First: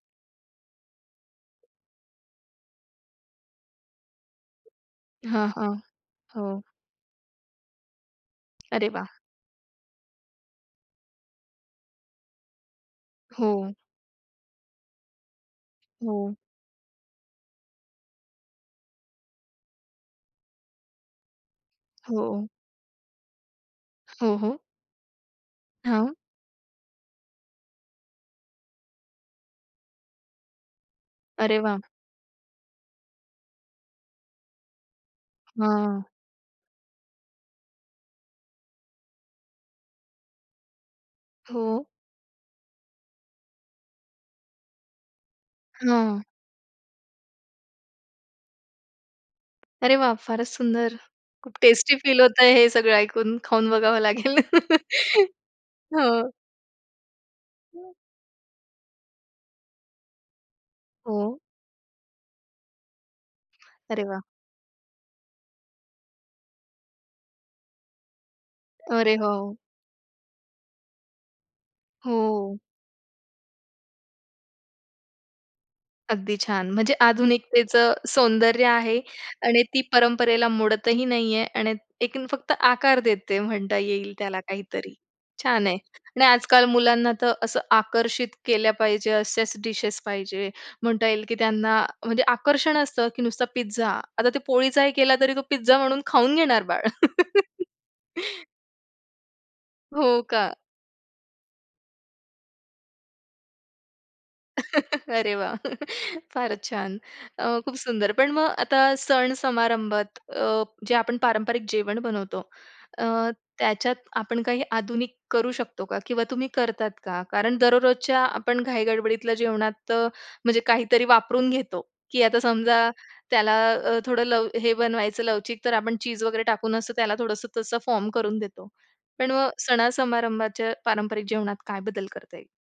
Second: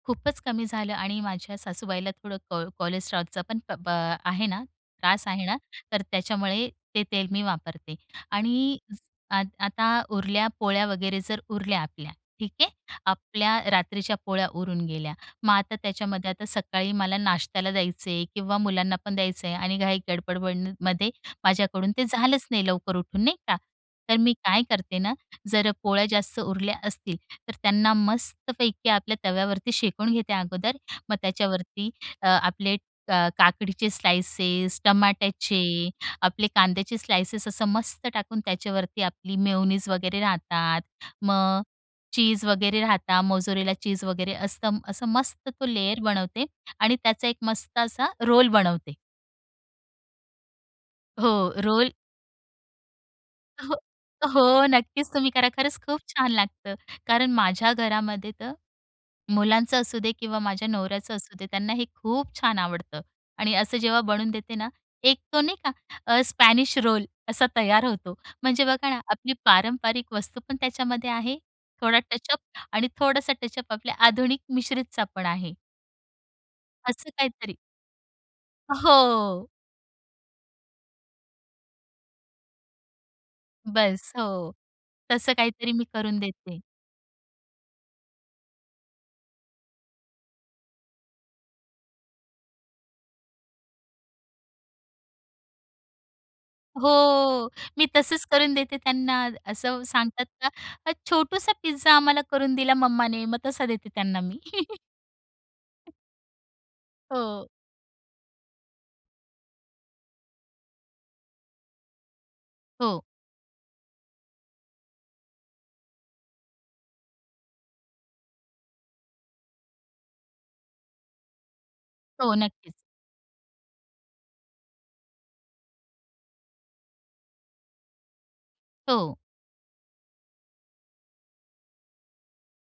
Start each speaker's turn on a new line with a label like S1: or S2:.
S1: खूपच कमी झालं आणि माझ्या सासूबाईला थोडं को कोलेस्ट्रॉल पण प पा आहे ना, त्रास
S2: हां,
S1: आहे ना
S2: हां,
S1: तर
S2: हो.
S1: त्याच्यामुळे ते तेल मी वापरते आणि
S2: अरे वाह!
S1: आत आता उरल्या पोळ्या वगैरे जर उरल्या आपल्या ठीक आहे. आपल्या
S2: हो.
S1: रात्रीच्या पोळ्या उरून गेल्या. मग आता त्याच्यामध्ये
S2: हो.
S1: आता सकाळी मला नाश्त्याला द्यायचं आहे किंवा मुलांना पण द्यायचं आहे आणि काही गडबडबडमध्ये माझ्याकडून ते
S2: हो.
S1: झालंच नाही लवकर उठून नाही का. तर मी
S2: हो, हो.
S1: काय करते ना, जर अ, पोळ्या
S2: हां.
S1: जास्त उरल्या असतील तर त्यांना मस्तपैकी आपल्या तव्यावरती शेकून घेते अगोदर मग
S2: अरे वाह!
S1: त्याच्यावरती अ, आपले क काकडीचे स्लाइसेस टमाट्याचे
S2: हं.
S1: आपले कांद्याचे स्लाइसेस असं मस्त टाकून त्याच्यावरती आपली मेयोनीज वगैरे राहतात मग
S2: हो.
S1: चीज वगैरे राहतात मोझरेला चीज वगैरे असतं. असं मस्त तो लेयर
S2: हां.
S1: बनवते आणि त्याचा एक मस्त असा रोल बनवते.
S2: अरे वाह! फारच सुंदर
S1: हो,
S2: खूप
S1: रोल.
S2: टेस्टी फील होतंय हे सगळं ऐकून
S1: अ,
S2: खाऊन
S1: हो,
S2: बघावं लागेल.
S1: हो, नक्कीच तुम्ही करा खरंच खूप
S2: हो.
S1: छान लागतं. कारण माझ्या
S2: हं.
S1: घरामध्ये तर मुलांचं असू दे किंवा माझ्या नवऱ्याचं असू
S2: हो.
S1: दे, त्यांना हे खूप छान आवडतं आणि असं जेव्हा
S2: अरे वाह!
S1: बनवून देते ना एक तो नाही का अ स्पॅनिश रोल असा तयार होतो. म्हणजे बघा ना,
S2: अरे
S1: आपली
S2: हो.
S1: पारंपरिक वस्तू पण त्याच्यामध्ये आहे, थोडा टचअप
S2: हो.
S1: आणि थोडासा टचअप आपल्या आधुनिक मिश्रितचा पण आहे.
S2: अगदी छान! म्हणजे
S1: असं काहीतरी.
S2: आधुनिकतेचं सौंदर्य
S1: अ,
S2: आहे
S1: हो.
S2: आणि ती परंपरेला मोडतही नाही आहे आणि एक फक्त आकार देते म्हणता
S1: बस,
S2: येईल त्याला
S1: हो.
S2: काहीतरी,
S1: तसं
S2: छान
S1: काहीतरी
S2: आहे
S1: मी करून
S2: आणि
S1: देते.
S2: आजकाल मुलांना तर असं आकर्षित केल्या पाहिजे असेच डिशेस पाहिजे, म्हणता येईल की त्यांना म्हणजे आकर्षण असतं की नुसता पिझ्झा. आता ते पोळीचाही केला तरी तो पिझ्झा म्हणून खाऊन घेणार बाळ.
S1: हो, मी तसच करून देते त्यांना. असं
S2: हो
S1: सांगतात
S2: का?
S1: का छोटूसा पिझ्झा आम्हाला करून दिला मम्मा ने मग तसा देते त्यांना मी.
S2: अरे वाह! फारच छान!
S1: हो.
S2: अ, खूप सुंदर. पण मग आता सण समारंभात अ, जे आपण पारंपरिक जेवण बनवतो
S1: हो.
S2: अ, त्याच्यात आपण काही आधुनिक करू शकतो का? किंवा तुम्ही करतात का? कारण दररोजच्या आपण घाई गडबडीतल्या जेवणात म्हणजे काहीतरी वापरून घेतो की
S1: हो
S2: आता
S1: नक्कीच.
S2: समजा त्याला अ, थोडं लव हे बनवायचं लवचिक तर आपण चीज वगैरे टाकून अस त्याला थोडंसं तसं फॉर्म करून देतो
S1: हो.
S2: पण मग सणासमारंभाच्या पारंपरिक जेवणात काय बदल करता येईल?